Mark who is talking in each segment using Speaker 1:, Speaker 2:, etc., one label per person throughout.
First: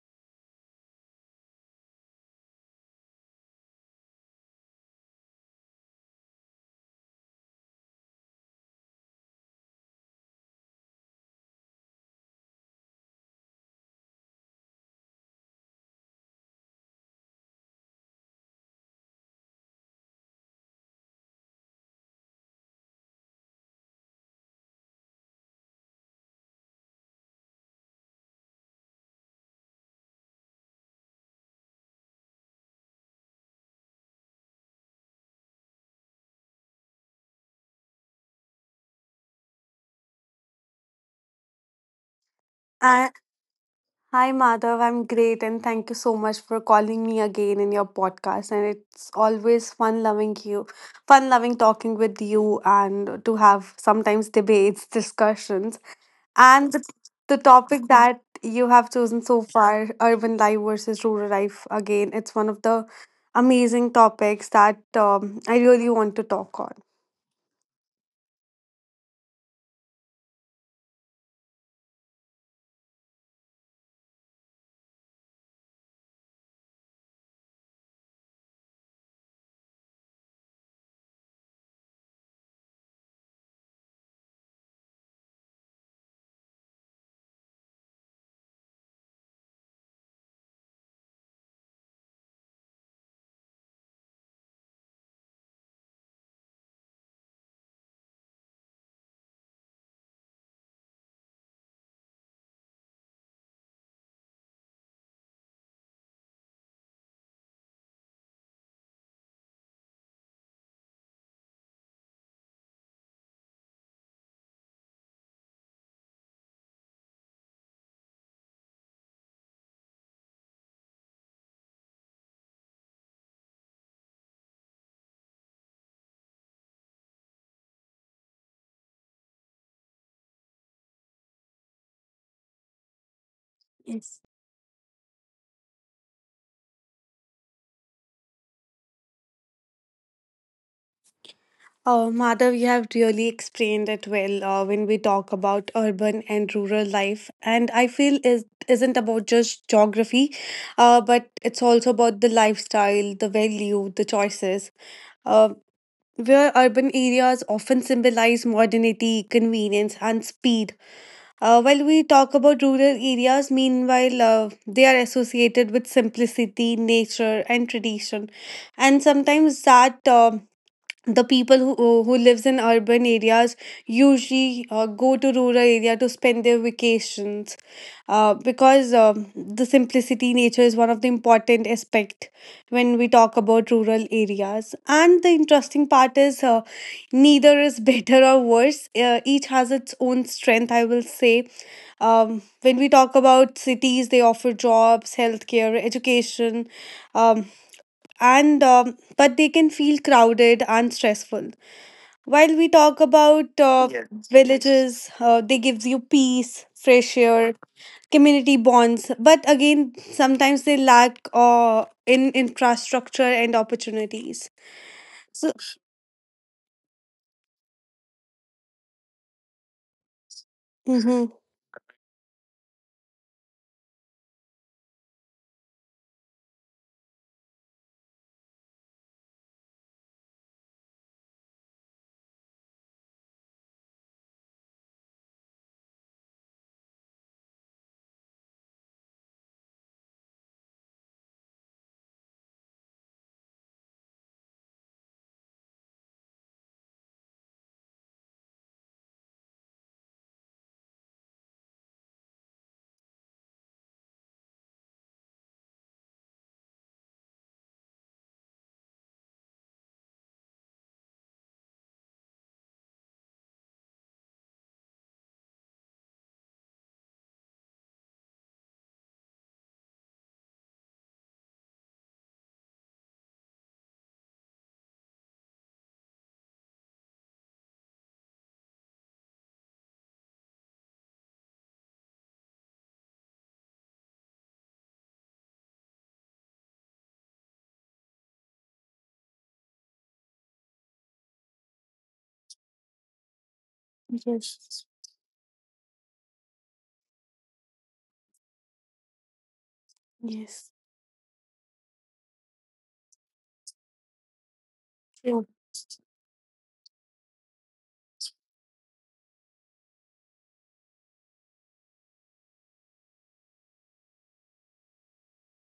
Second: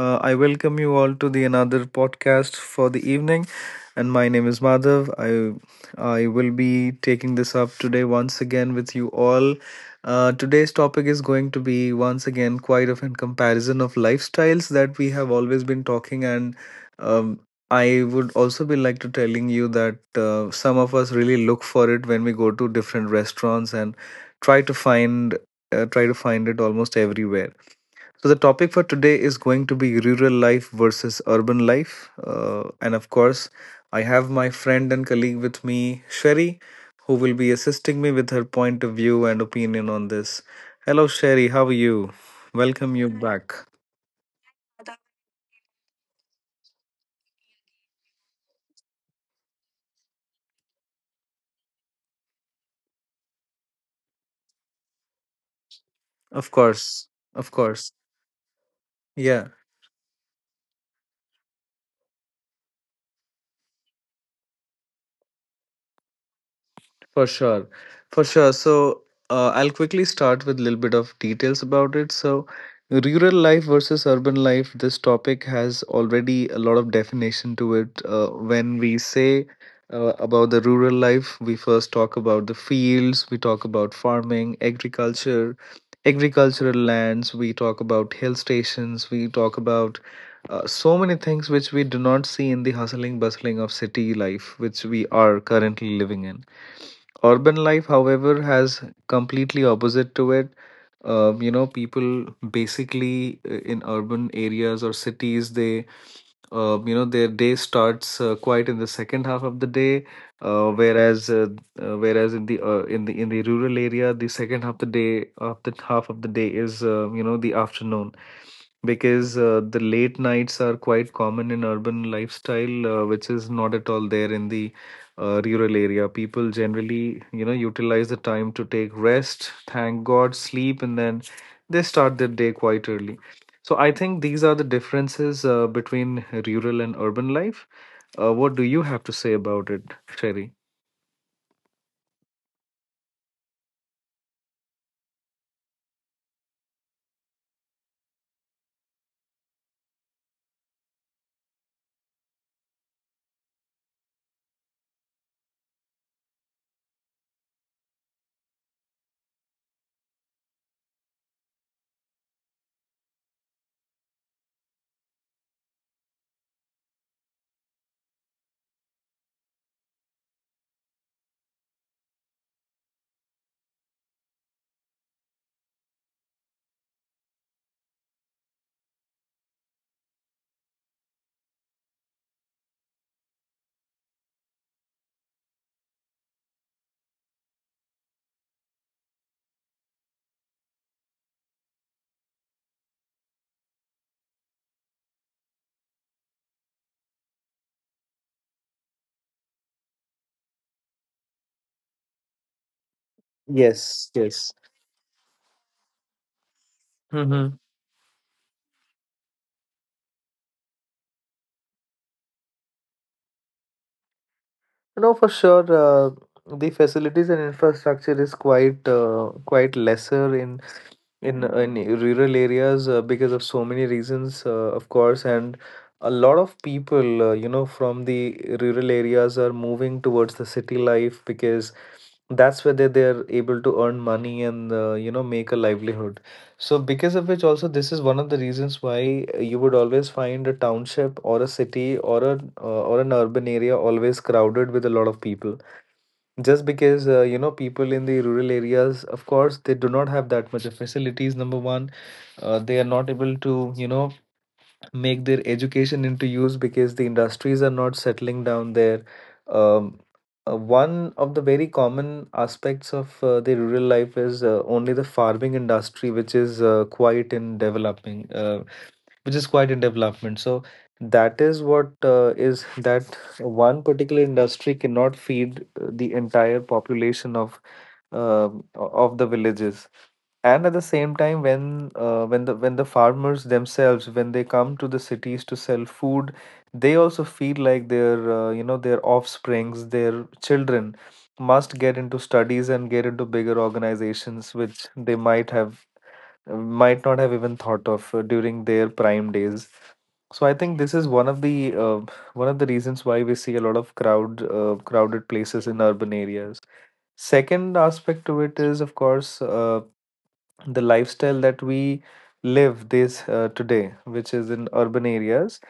Speaker 1: I welcome you all to the another podcast for the evening, and my name is Madhav. I will be taking this up today once again with you all. Today's topic is going to be once again quite of a comparison of lifestyles that we have always been talking, and um, I would also be like to telling you that some of us really look for it when we go to different restaurants and try to find try to find it almost everywhere. So, the topic for today is going to be rural life versus urban life. And of course, I have my friend and colleague with me, Sherry, who will be assisting me with her point of view and opinion on this. Hello, Sherry. How are you? Welcome
Speaker 2: Uh,
Speaker 1: you back.
Speaker 2: Hi, Madhav. I'm great, and thank you so much for calling me again in your podcast. And it's always fun loving talking with you, and to have sometimes debates, discussions,
Speaker 1: Of
Speaker 2: and the,
Speaker 1: course.
Speaker 2: the
Speaker 1: Of
Speaker 2: topic
Speaker 1: course.
Speaker 2: that you have chosen so
Speaker 1: Yeah.
Speaker 2: far, urban life versus rural life. Again, it's one of the amazing topics that I really want to talk on.
Speaker 1: For sure. For sure. So I'll quickly start with a little bit of details about it. So rural life versus urban life, this topic has already a lot of definition to it. When we say about the rural life, we first talk about the fields, we talk about farming, agriculture, agricultural lands, we talk about hill stations, we talk about so many things which we do not see in the hustling bustling of city life, which we are currently living in. Urban life, however, has completely opposite to it. You know, people basically in urban areas or cities, they you know, their day starts quite in the second half of the day, whereas whereas in the in the in the rural area, the second half of the day of the half of the day is you know, the afternoon, because the late nights are quite common in urban lifestyle, which is not at all there in the rural area. People generally, you know, utilize the time to take rest, thank god, sleep, and then they start their day quite early. So I
Speaker 2: Yes.
Speaker 1: think these are the differences between rural and urban life. What do you have to say about it, Sherry?
Speaker 2: Madhav, you have really explained it well when we talk about urban and rural life, and I feel it isn't about just geography, but it's also about the lifestyle, the value, the choices. Uh, where urban areas often symbolize modernity, convenience, and speed, while we talk about rural areas, meanwhile, they are associated with simplicity, nature, and tradition. And sometimes that the people who lives in urban areas usually go to rural area to spend their vacations, because the simplicity nature is one of the important aspect when we talk about rural areas. And the interesting part is neither is better or worse. Each has its own strength, I will say. When we talk about cities, they offer jobs, healthcare, education, um, and but they can feel crowded and stressful while we talk about
Speaker 1: Yes, yes.
Speaker 2: villages, they gives you peace, fresh air, community bonds. But again, sometimes they lack in infrastructure and opportunities.
Speaker 1: No, for
Speaker 2: So,
Speaker 1: sure. The facilities and infrastructure is quite quite lesser in
Speaker 2: mm-hmm.
Speaker 1: in rural areas because of so many reasons, of course, and a lot of people, you know, from the rural areas are moving towards the city life because that's where they're able to earn money and you know, make a livelihood. So, because of which, also, this is one of the reasons why you would always find a township or a city or a or an urban area always crowded with a lot of people. Just because you know, people in the rural areas, of course, they do not have that much of facilities. Number one, they are not able to, you know, make their education into use because the industries are not settling down there. Um, one of the very common aspects of the rural life is only the farming industry, which is quite in developing, which is quite in development. So that is what is that one particular industry cannot feed the entire population of of the villages. And at the same time, when when the farmers themselves, when they come to the cities to sell food, they also feel like their you know, their offsprings, their children, must get into studies and get into bigger organizations, which
Speaker 2: Yes,
Speaker 1: they might have might not have even thought of during their prime days. So I
Speaker 2: yes,
Speaker 1: think this is uh, one of the reasons why we see a lot of crowd crowded
Speaker 2: true.
Speaker 1: places in urban areas. Second aspect to it is, of course, the lifestyle that we live this today, which is in urban areas.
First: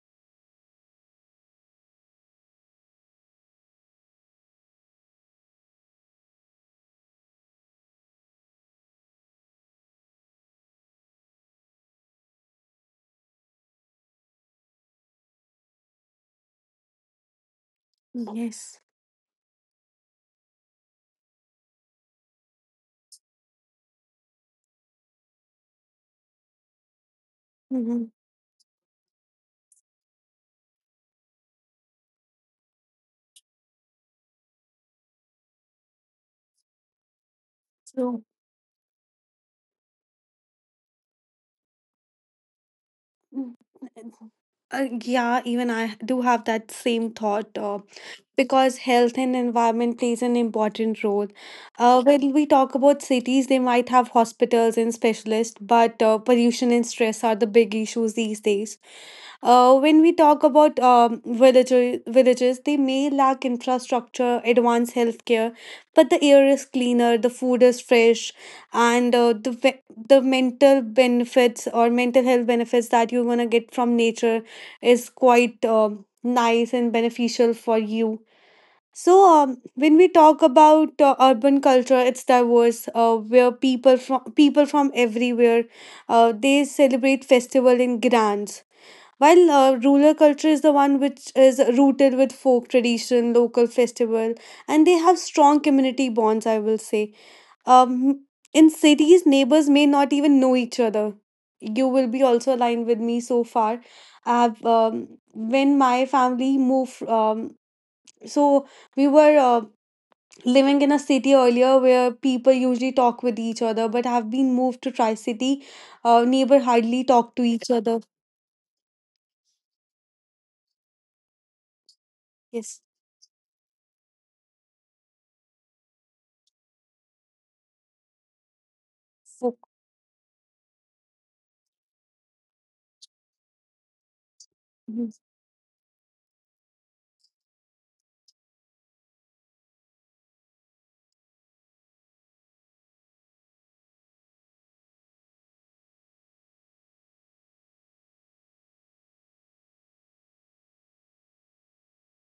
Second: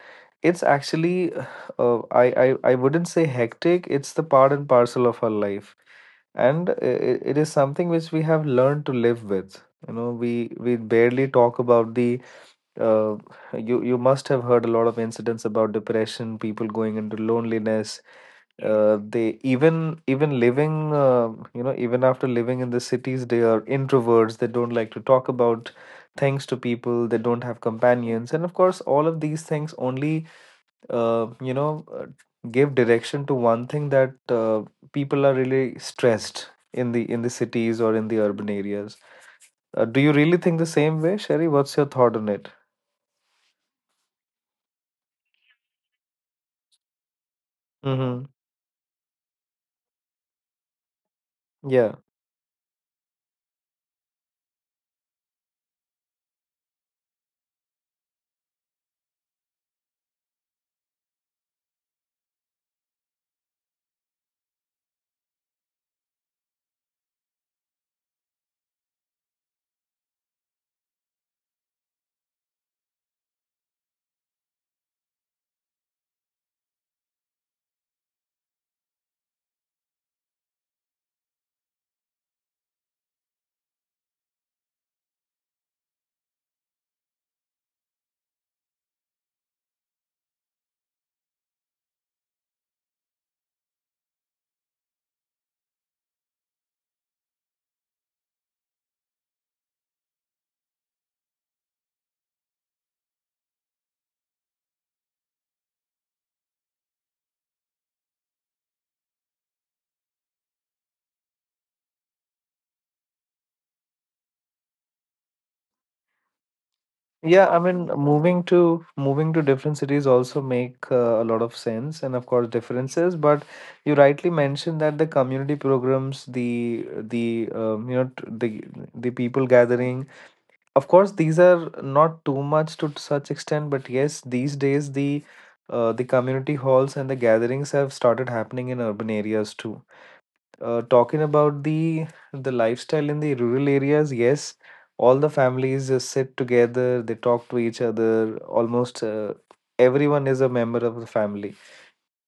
Speaker 1: It's actually, I wouldn't say hectic. It's the part and parcel of our life, and it is something which we have learned to live with. You know, we barely talk about the uh, you you must have heard a lot of incidents about depression, people going into loneliness,
Speaker 2: Yes.
Speaker 1: they even even living you know, even after living in the cities, they are introverts. They don't like to talk about things to people. They don't have
Speaker 2: Mm-hmm.
Speaker 1: companions, and of course all of these things only uh, you know uh, give direction to one thing, that people are really stressed in the cities or in the urban areas. Do you really think the same way, Sherry? What's your thought on it?
Speaker 2: Mm, it's- yeah, even I do have that same thought
Speaker 1: Mm-hmm.
Speaker 2: because health and environment plays an important role.
Speaker 1: Yeah.
Speaker 2: When we talk about cities, they might have hospitals and specialists, but pollution and stress are the big issues these days. When we talk about villages, they may lack infrastructure, advanced healthcare, but the air is cleaner, the food is fresh, and the mental benefits or mental health benefits that you're gonna get from nature is quite nice and beneficial for you. So, when we talk about urban culture, it's diverse. Where people from everywhere, they celebrate festival in grands while rural culture is the one which is rooted with folk tradition, local festival, and they have strong community bonds, I will say. Um, in cities, neighbors may not even know each other. You will be also aligned with me so far. When my family moved, so we were living in a city earlier where people usually talk with each other, but have been moved to Tri City. Neighbor hardly talk
Speaker 1: Yeah,
Speaker 2: to
Speaker 1: I
Speaker 2: each
Speaker 1: mean,
Speaker 2: other.
Speaker 1: moving to moving to different cities also make a lot of sense, and of course
Speaker 2: Yes.
Speaker 1: differences. But you rightly mentioned that the community programs, the the um, you know t- the the people
Speaker 2: So,
Speaker 1: gathering. Of course, these are not too much to such extent, but yes, these days the community halls and the gatherings have started happening in urban areas too. Talking about the lifestyle in the rural areas, yes, all the families sit together, they talk to each other. Almost everyone is a member of the family.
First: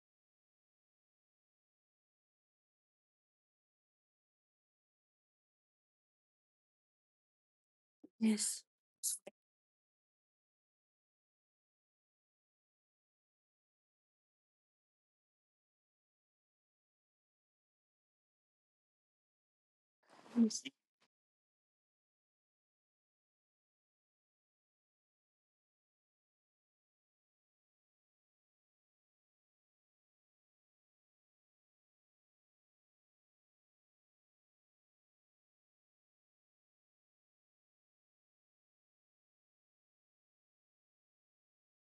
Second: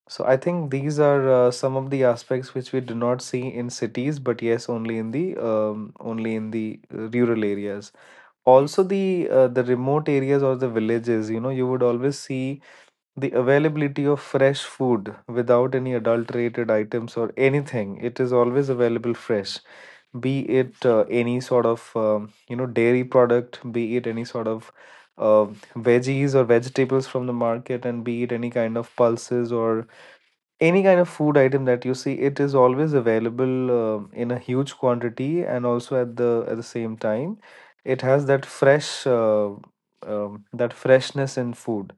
Speaker 1: So I think these are some of the aspects which we do not see in cities, but yes, only in the rural areas.
Speaker 2: yes.
Speaker 1: Also, the remote areas or the villages, you know, you would always see the availability of fresh food without any adulterated items or anything. It is always available fresh, be it any sort of you know, dairy product, be it any sort of uh, veggies or vegetables from the market, and be it any kind of pulses or any kind of food item that you see, it is always available, um, in a huge quantity, and also at the same time, it has that fresh that freshness in food.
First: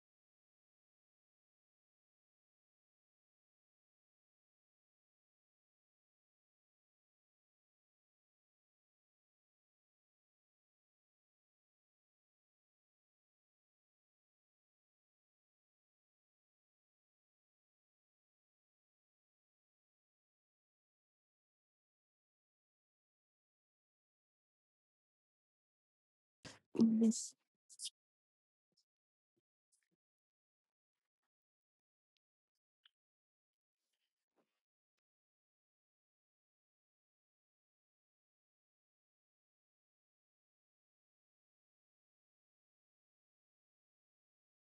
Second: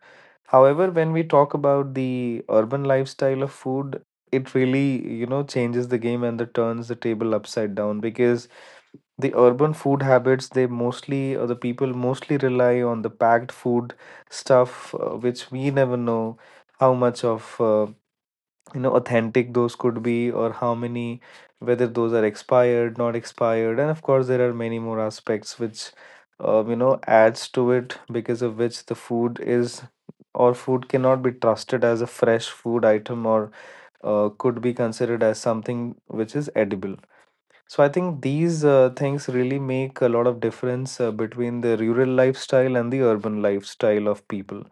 Speaker 1: However, when we talk about the urban lifestyle of food, it really, you know, changes the game and the turns the table upside down, because the urban food habits, they mostly, or the people mostly rely on the packed food stuff, which we never know how much of, you know, authentic those could be, or how many, whether those are expired, not expired. And of course, there are many more aspects which, you know,
Speaker 2: Yes.
Speaker 1: adds to it, because of which the food is or food cannot be trusted as a fresh food item or could be considered as something which is edible. So I think these things really make a lot of difference between the rural lifestyle and the urban lifestyle of people.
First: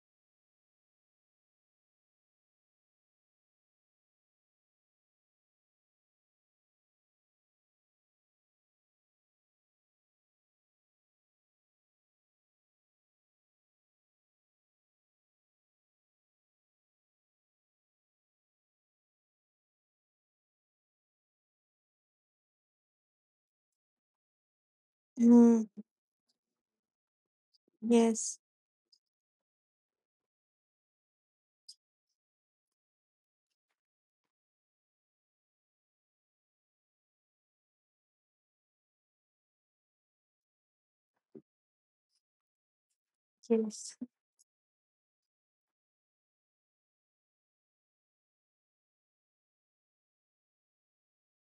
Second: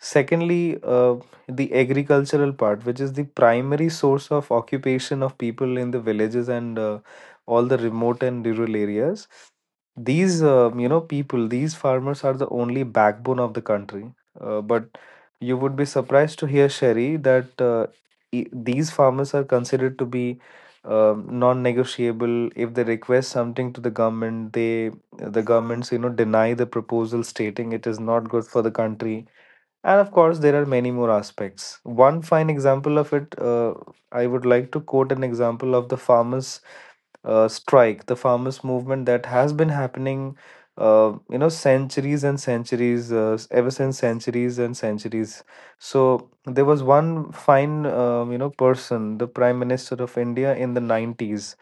Speaker 1: Secondly, the agricultural part, which is the primary source of occupation of people in the villages and all the remote and rural areas. These, you know, people, these farmers are the only backbone of the country. But you would be surprised to hear, Sherry, that these farmers are considered to be non-negotiable. If they request something to the government, the
Speaker 2: Mm,
Speaker 1: governments, you know, deny the proposal, stating it is not
Speaker 2: yes.
Speaker 1: good for the country. And of course, there are many more aspects. One fine example of it, I would like to quote an example of the farmers' strike, the farmers' movement that has been happening, ever since
Speaker 2: Yes.
Speaker 1: centuries and centuries. So there was one fine, you know, person, the Prime Minister of India in the 90s.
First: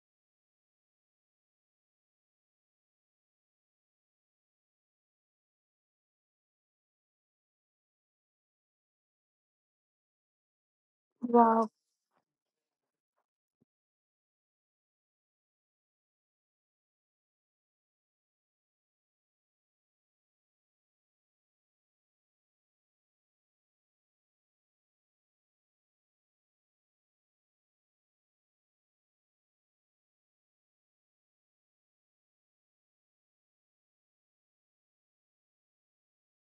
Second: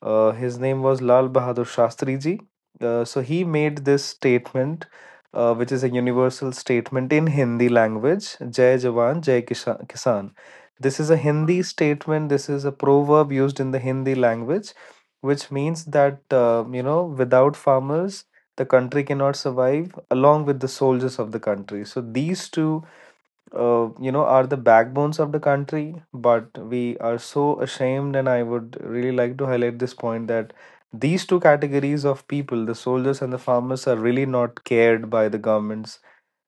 Speaker 1: His name was Lal Bahadur Shastri ji. So he made this statement, which is a universal statement in Hindi language, Jai Jawan, Kisan. This is a Hindi
Speaker 2: Wow.
Speaker 1: statement, this is a proverb used in the Hindi language, which means that, you know, without farmers, the country cannot survive, along with the soldiers of the country. So these two, you know, are the backbones of the country, but we are so ashamed. And I would really like to highlight this point, that these two categories of people, the soldiers and the farmers, are really not cared by the governments.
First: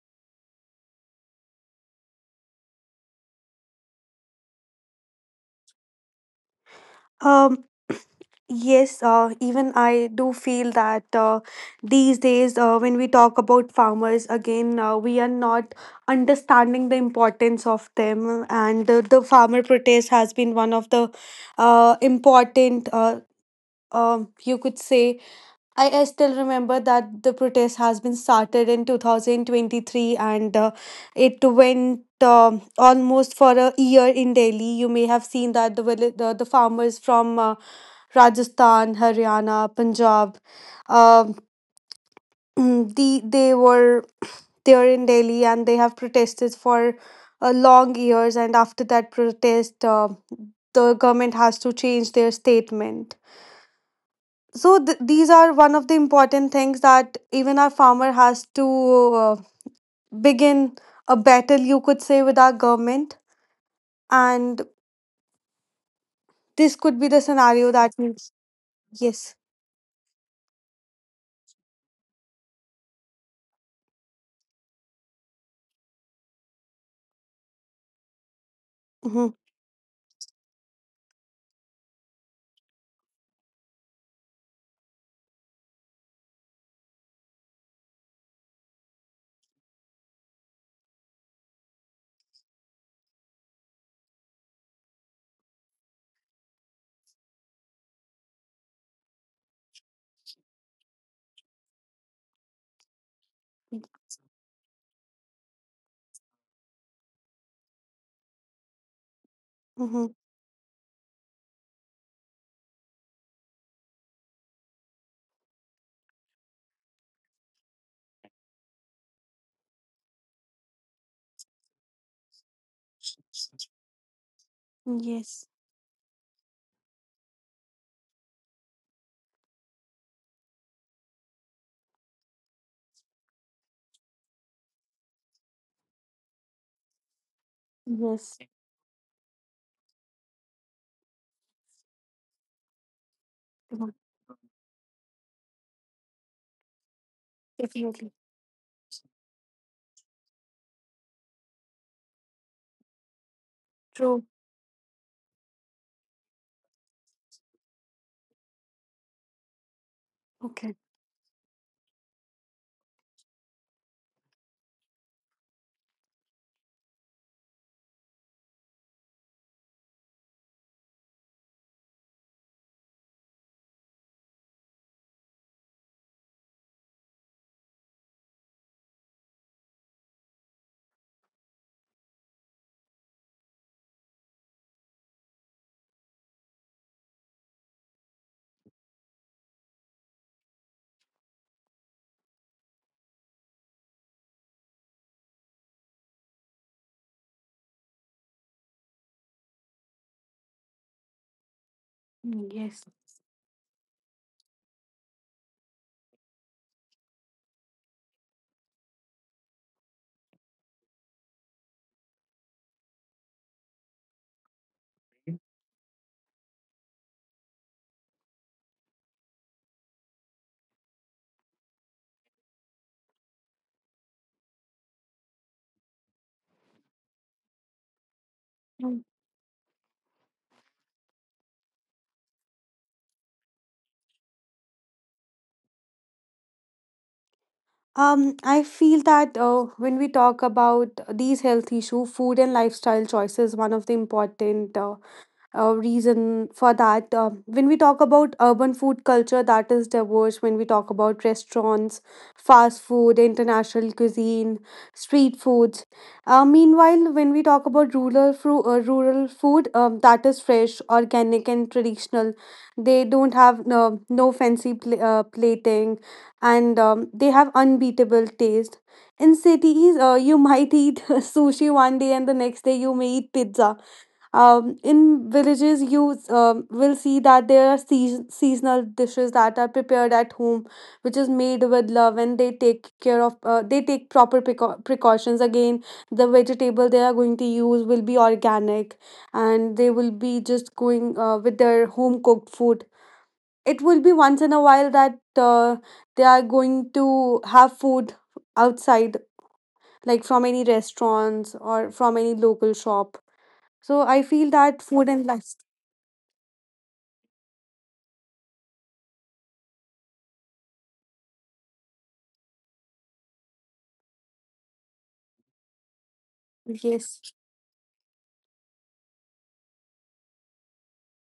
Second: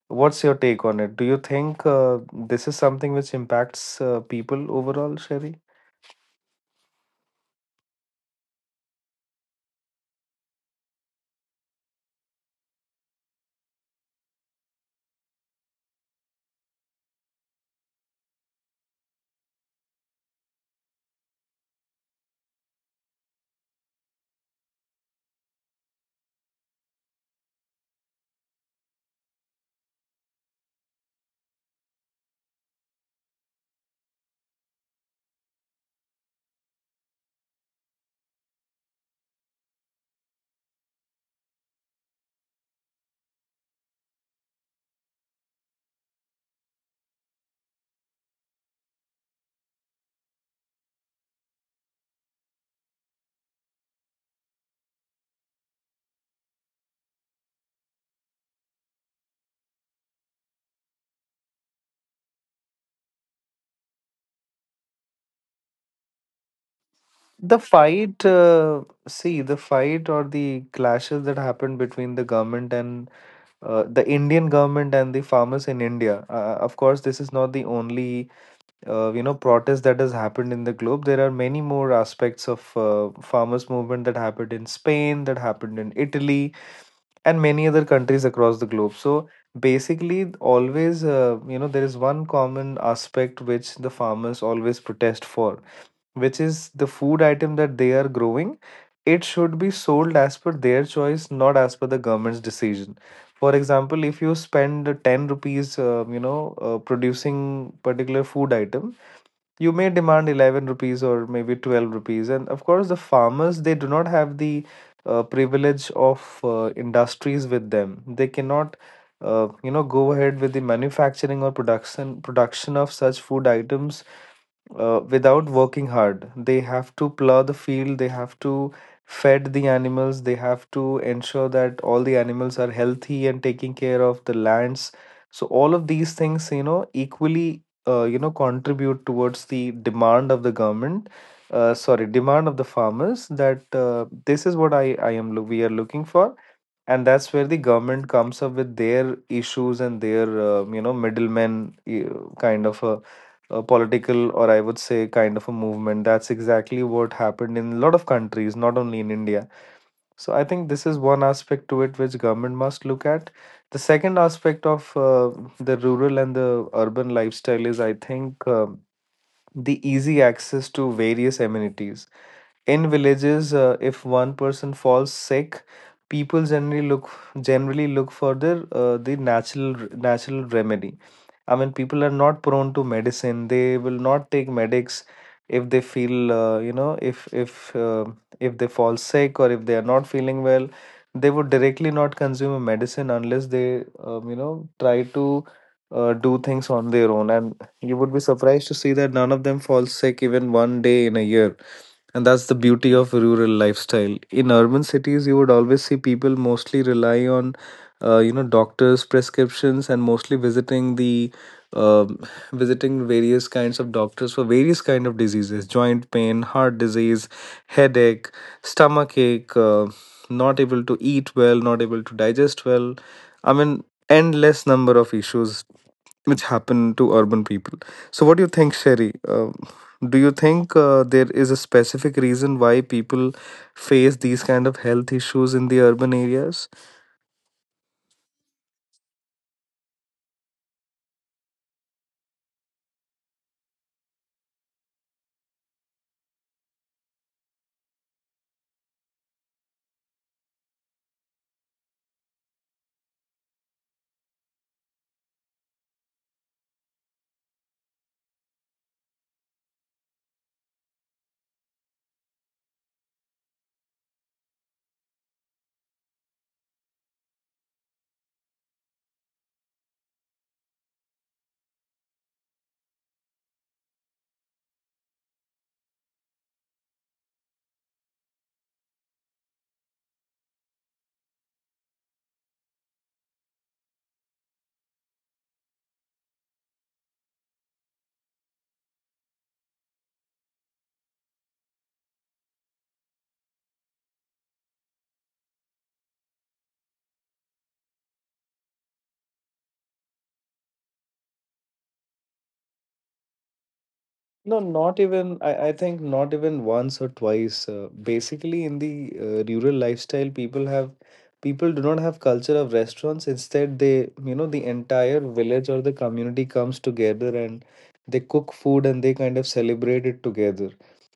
Speaker 1: What's your take on it? Do you think this is something which impacts people overall, Sherry?
Speaker 2: Um. Yes. Even I do feel that these days, when we talk about farmers again, we are not understanding the importance of them, and the farmer protest has been one of the important you could say, I still remember that the protest has been started in 2023 and it went almost for a year in Delhi. You may have seen that the farmers from Rajasthan, Haryana, Punjab, um they were there in Delhi and they have protested for long years. And after that protest, the government has to change their statement, so these are one of the important things that even our farmer has to begin a battle, you could say, with our government, and this could be the
Speaker 1: The
Speaker 2: scenario that we.
Speaker 1: fight,
Speaker 2: Yes.
Speaker 1: see, the fight or the clashes that happened between the government and the Indian government and the farmers in India. Of course, this is not the only
Speaker 2: Mm-hmm.
Speaker 1: protest that has happened in the globe. There are many more aspects of farmers movement that happened in Spain, that happened in Italy and many other countries across the globe. So basically, always, there is one common aspect which the farmers always protest for, which is the food item that they are growing. It should be sold as per their choice, not as per the government's decision. For example, if you spend 10 rupees producing particular food item, you may
Speaker 2: Mm-hmm.
Speaker 1: demand 11 rupees or maybe 12 rupees. And of course, the farmers, they do not have the privilege of industries with them. They cannot go ahead with the manufacturing or production of such food items
Speaker 2: Yes,
Speaker 1: without working hard. They have to plow the field, they have to fed the animals, they have to ensure that all the animals are healthy and taking care of the lands. So all of these things, you know, equally
Speaker 2: yes.
Speaker 1: contribute towards the demand of the government, sorry, demand of the farmers, that
Speaker 2: Mhm.
Speaker 1: this is what we are looking for. And that's where the
Speaker 2: Definitely.
Speaker 1: government comes up with their issues and their middlemen, kind of a
Speaker 2: True.
Speaker 1: political, or I would say, kind of a movement. That's exactly what happened in a lot of countries, not only in India. So I think
Speaker 2: Okay.
Speaker 1: this is one aspect to it which government must look at. The second aspect of the rural and the urban lifestyle is, I think, the easy access to various amenities. In villages, if one person falls sick, people generally look for the uh, the natural natural remedy. I mean, people are not prone to medicine. They will not take medics if they feel, if uh, if they fall sick or if they are not feeling well, they would directly not consume a medicine unless they try to do things on their own. And you would be surprised to see that none of them fall sick even one day in a year. And
Speaker 2: Mm,
Speaker 1: that's the
Speaker 2: yes.
Speaker 1: beauty of rural lifestyle. In urban cities, you would always see people mostly rely on doctors prescriptions, and mostly visiting the um, visiting various kinds of doctors for various kind of diseases: joint pain, heart disease, headache, stomach ache, not able to eat well, not able to digest well. I mean, endless number of issues which happen to urban people. So what do you think,
Speaker 2: Mm.
Speaker 1: Sherry? Do you think there is a specific reason why people face these kind of health issues in the urban areas?
Speaker 2: um I feel that when we talk about these health issue, food and lifestyle choice is one of the important reason for that. When we talk about urban food culture, that is diverse. When we talk about restaurants, fast food, international cuisine, street foods. Meanwhile, when we talk about rural rural food, that is fresh, organic, and traditional. They don't have no, no fancy plating, and they have unbeatable taste. In cities, you might eat sushi one day, and the next day you may eat pizza. In villages, you will see that there are seasonal dishes that are prepared at home, which is made with love, and they take care of. They take proper precautions. Again, the vegetable they are going to use will be organic, and they will be just going with their home cooked food. It will be once in a while that they are going to have food outside, like from any restaurants or from any local shop. So I feel
Speaker 1: No,
Speaker 2: that food
Speaker 1: not
Speaker 2: and life.
Speaker 1: even. I think not even once or twice. Basically, in the rural lifestyle, people do not have culture of restaurants. Instead, they, you know, the entire village or the community comes
Speaker 2: Yes,
Speaker 1: together and they cook food and they kind of celebrate it together.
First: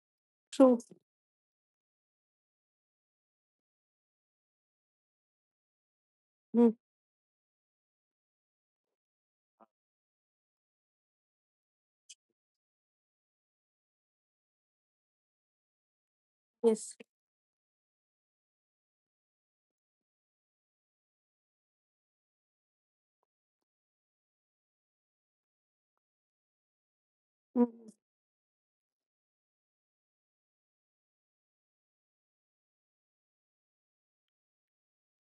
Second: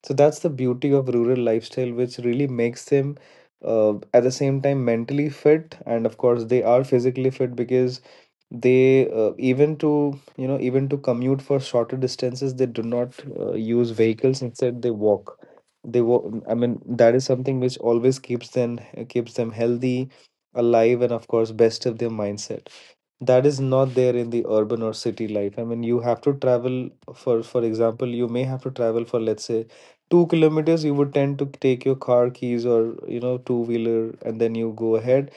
Speaker 1: So that's the
Speaker 2: true.
Speaker 1: beauty of rural lifestyle, which really makes them at the same time mentally fit. And of course they
Speaker 2: Mm,
Speaker 1: are physically fit because they, even to, you know, even to commute for shorter distances, they do not use vehicles. Instead they walk they walk. I mean,
Speaker 2: yes.
Speaker 1: that is something which always keeps them healthy, alive, and of course best of their mindset. That is not there in the urban or city life. I mean, you have to travel for
Speaker 2: Mm,
Speaker 1: example, you may have to travel for, let's say, 2 kilometers. You would tend to take your car keys or, you know, two wheeler, and then you go ahead.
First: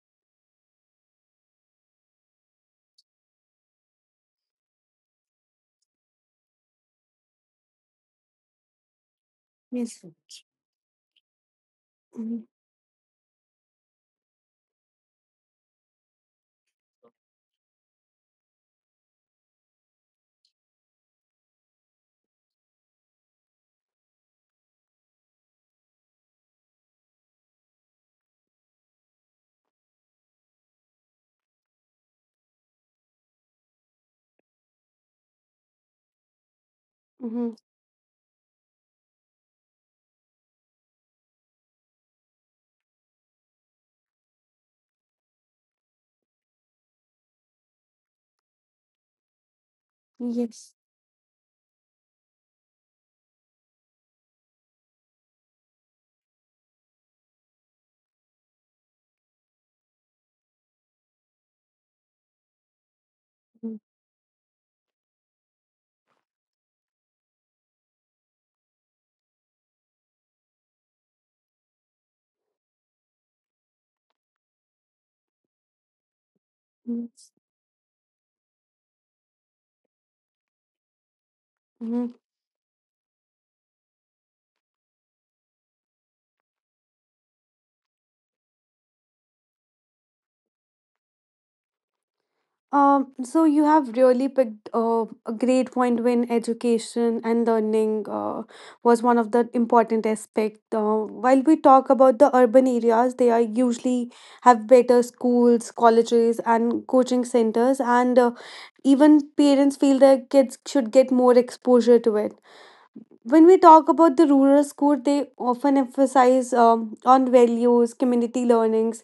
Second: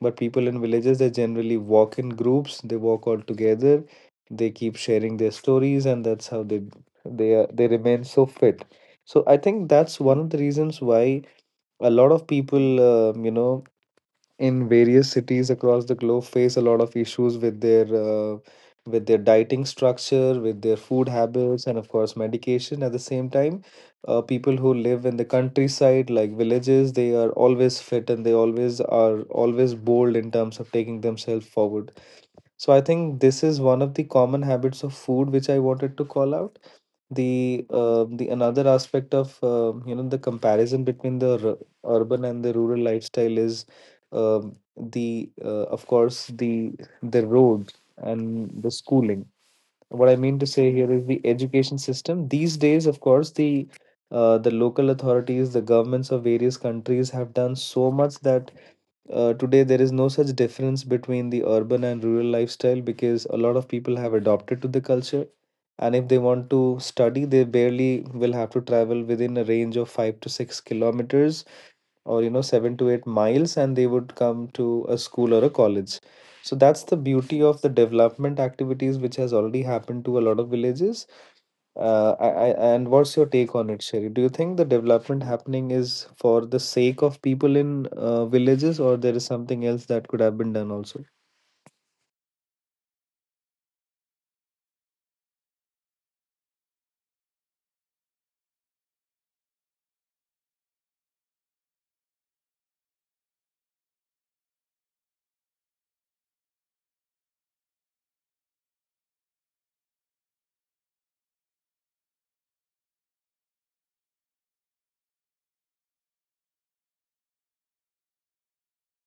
Speaker 1: But people in villages, they generally walk in groups, they walk all together, they keep sharing their stories, and that's how they they remain so fit. So I think that's
Speaker 2: yes.
Speaker 1: one of the reasons why a lot of
Speaker 2: Mm,
Speaker 1: people, um, you know, in various cities across the globe face a lot of issues with their dieting structure, with their food habits, and of course medication at the same time. People who live in the countryside like villages, they are always fit and they always bold in terms of taking themselves forward. So I think this is one of the common habits of food which I wanted to call out.
Speaker 2: mhm,
Speaker 1: The the another aspect of, the comparison between the urban and the rural lifestyle is the of course, the road and the schooling. What I mean to say
Speaker 2: yes.
Speaker 1: here is the education system these days. Of course, the local authorities, the governments of various countries have done so much that today there is no such difference between the urban and rural lifestyle, because a lot of
Speaker 2: Mm,
Speaker 1: people have adopted to the culture. And if they want to study, they barely will have to travel within a range of 5 to 6 kilometers or, you know, 7 to 8 miles, and they would come to a school or a college. So that's the
Speaker 2: yes.
Speaker 1: beauty of the development activities which has already happened to a lot of villages. uh,
Speaker 2: Mhm.
Speaker 1: I, I, and what's your take on it, Sherry? Do you think the development happening is for the sake of people in villages, or there is something else that could have been done also?
Speaker 2: So you have really picked a great point when education and learning was one of the important aspect. While we talk about the urban areas, they are usually have better schools, colleges, and coaching centers, and even parents feel their kids should get more exposure to it when we talk about the rural school, they often emphasize on values, community learnings,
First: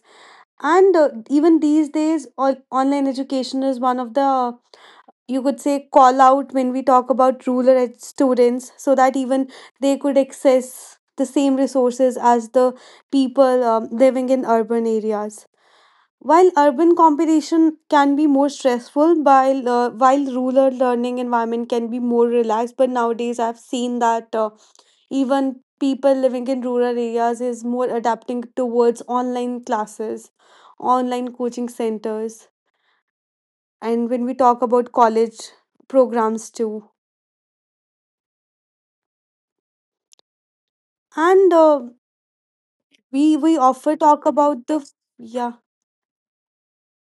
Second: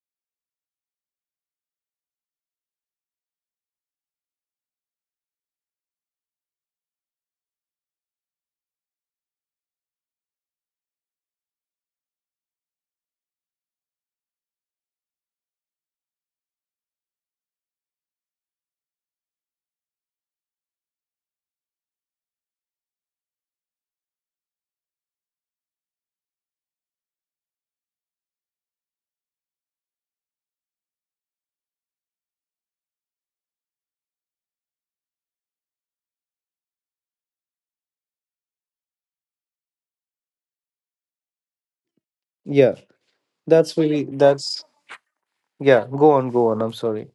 Speaker 2: and even these days, all, online education is one of the, you could say, call out when we talk about rural students, so that even they could access the same resources as the people living in urban areas. While urban competition can be more stressful, while rural learning environment can be more relaxed, but nowadays I've seen that. Even people living in rural areas is more adapting towards online classes, online coaching centers, and when we talk about college programs too. And
Speaker 1: Yeah,
Speaker 2: we
Speaker 1: that's
Speaker 2: often
Speaker 1: really,
Speaker 2: talk
Speaker 1: that's,
Speaker 2: about the. Yeah.
Speaker 1: yeah, go on, go on, I'm sorry.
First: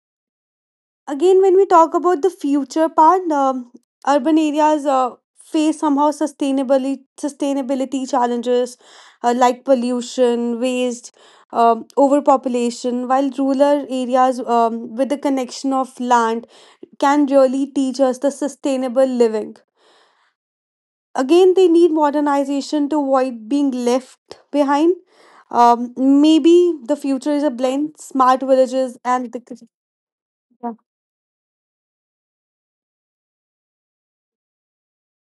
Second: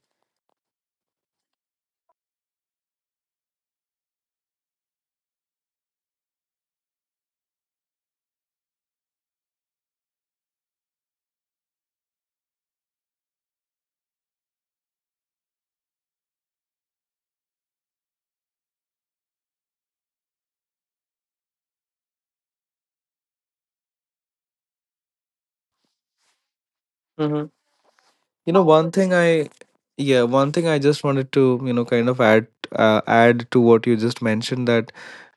Speaker 2: Again, when we talk about the future part, urban areas face somehow sustainability challenges like pollution, waste, overpopulation, while rural areas with the connection of land can really teach us the sustainable living. Again, they need modernization to avoid being left behind. Maybe the future is a blend, smart
Speaker 1: You know, one
Speaker 2: villages
Speaker 1: thing
Speaker 2: and
Speaker 1: I
Speaker 2: the.
Speaker 1: yeah, one thing
Speaker 2: Yeah.
Speaker 1: I just wanted to, you know, kind of add, add to what you just mentioned, that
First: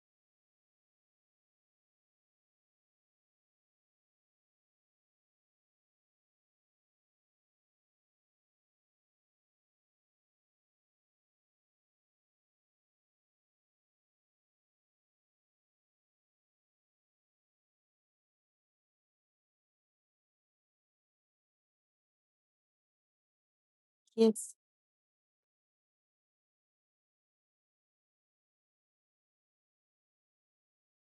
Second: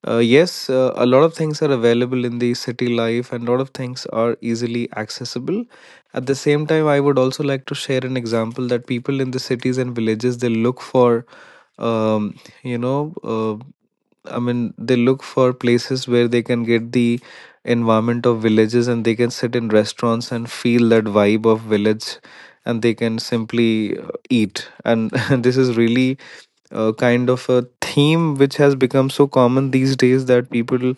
Speaker 1: yes, a lot of things are available in the city life, and a lot of things are easily accessible. At the same time, I would also like to share an example that people in the cities and villages, they look for um, you know uh, I mean, they look for places where they can get the environment of villages and they can sit in restaurants and feel that vibe of village, and they can simply
Speaker 2: Yes.
Speaker 1: eat. And this is really kind of a theme which has become so common these days that people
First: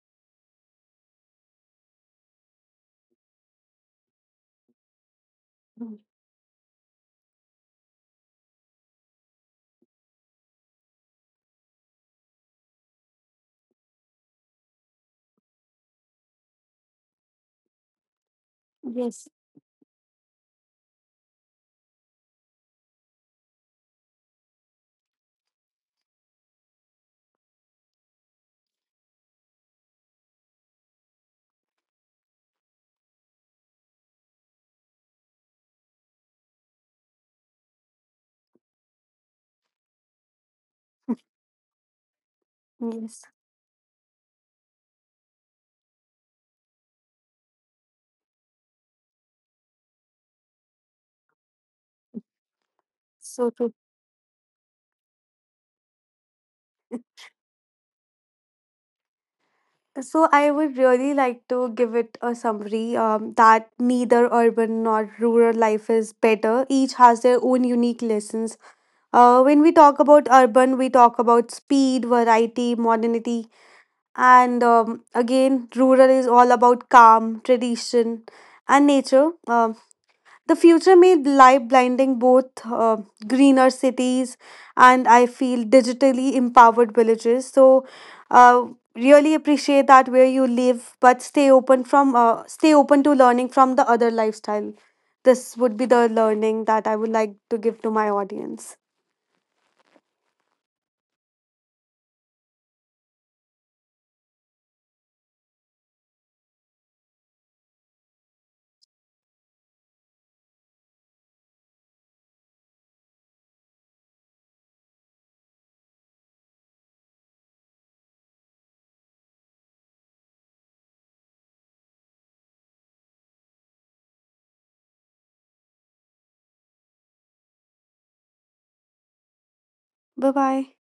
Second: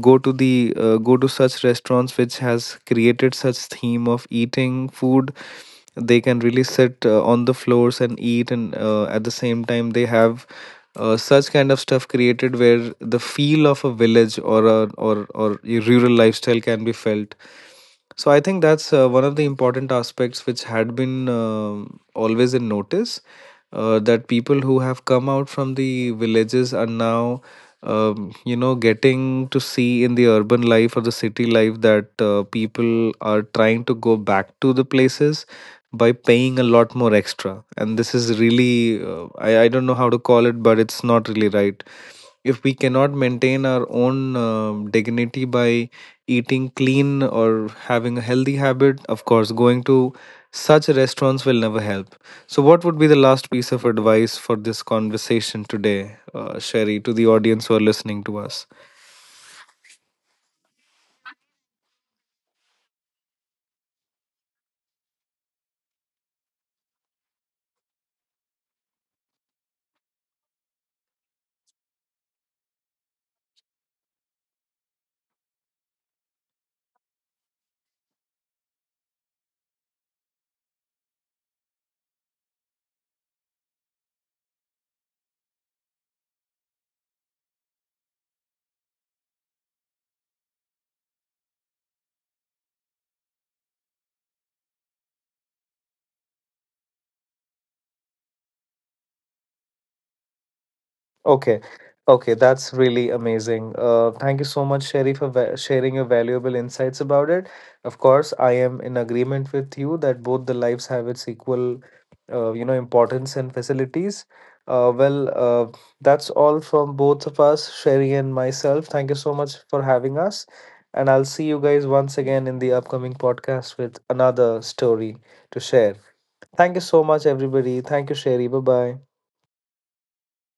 Speaker 1: go to the go to such restaurants which has created such theme of eating food.
Speaker 2: Mm.
Speaker 1: They can really sit on the floors and eat, and at the same time they have such kind of stuff created where the feel of a village or a or or a rural lifestyle can be felt. So I think that's one
Speaker 2: Yes.
Speaker 1: of the important aspects which had been always in notice, that people who have come out from the villages are now, getting to see in the urban life or the city life, that people are trying to go back to the places by paying a lot more extra. And this is really, I don't know how to call it, but it's not really right if we cannot
Speaker 2: Yes.
Speaker 1: maintain our own dignity by eating clean or having a healthy habit. Of course, going to such restaurants will never help. So what would be the last
Speaker 2: So,
Speaker 1: piece
Speaker 2: to,
Speaker 1: of advice for this conversation today, Sherry, to the audience who are listening to us?
Speaker 2: so, I would really like to give it a summary that neither urban nor rural life is better. Each has their own unique lessons. When we talk about urban, we talk about speed, variety, modernity, and again, rural is all about calm, tradition, and nature. The future may lie blinding both greener cities and I feel digitally empowered villages. So, uh, really appreciate that where you live, but stay open to learning from the other lifestyle. This would be the learning that I would like to give to my audience.
Speaker 1: Okay. Okay, that's really amazing. Thank you so much, Sherry, for sharing your valuable insights about it. Of course, I am in agreement with you that both the lives have its equal, importance and facilities. Uh, well, uh, that's all from both of us, Sherry and myself. Thank you so much for having us. And I'll see you guys once again in the upcoming podcast with another story to share. Thank you so much, everybody. Thank you, Sherry. Bye bye.
Speaker 2: Bye bye.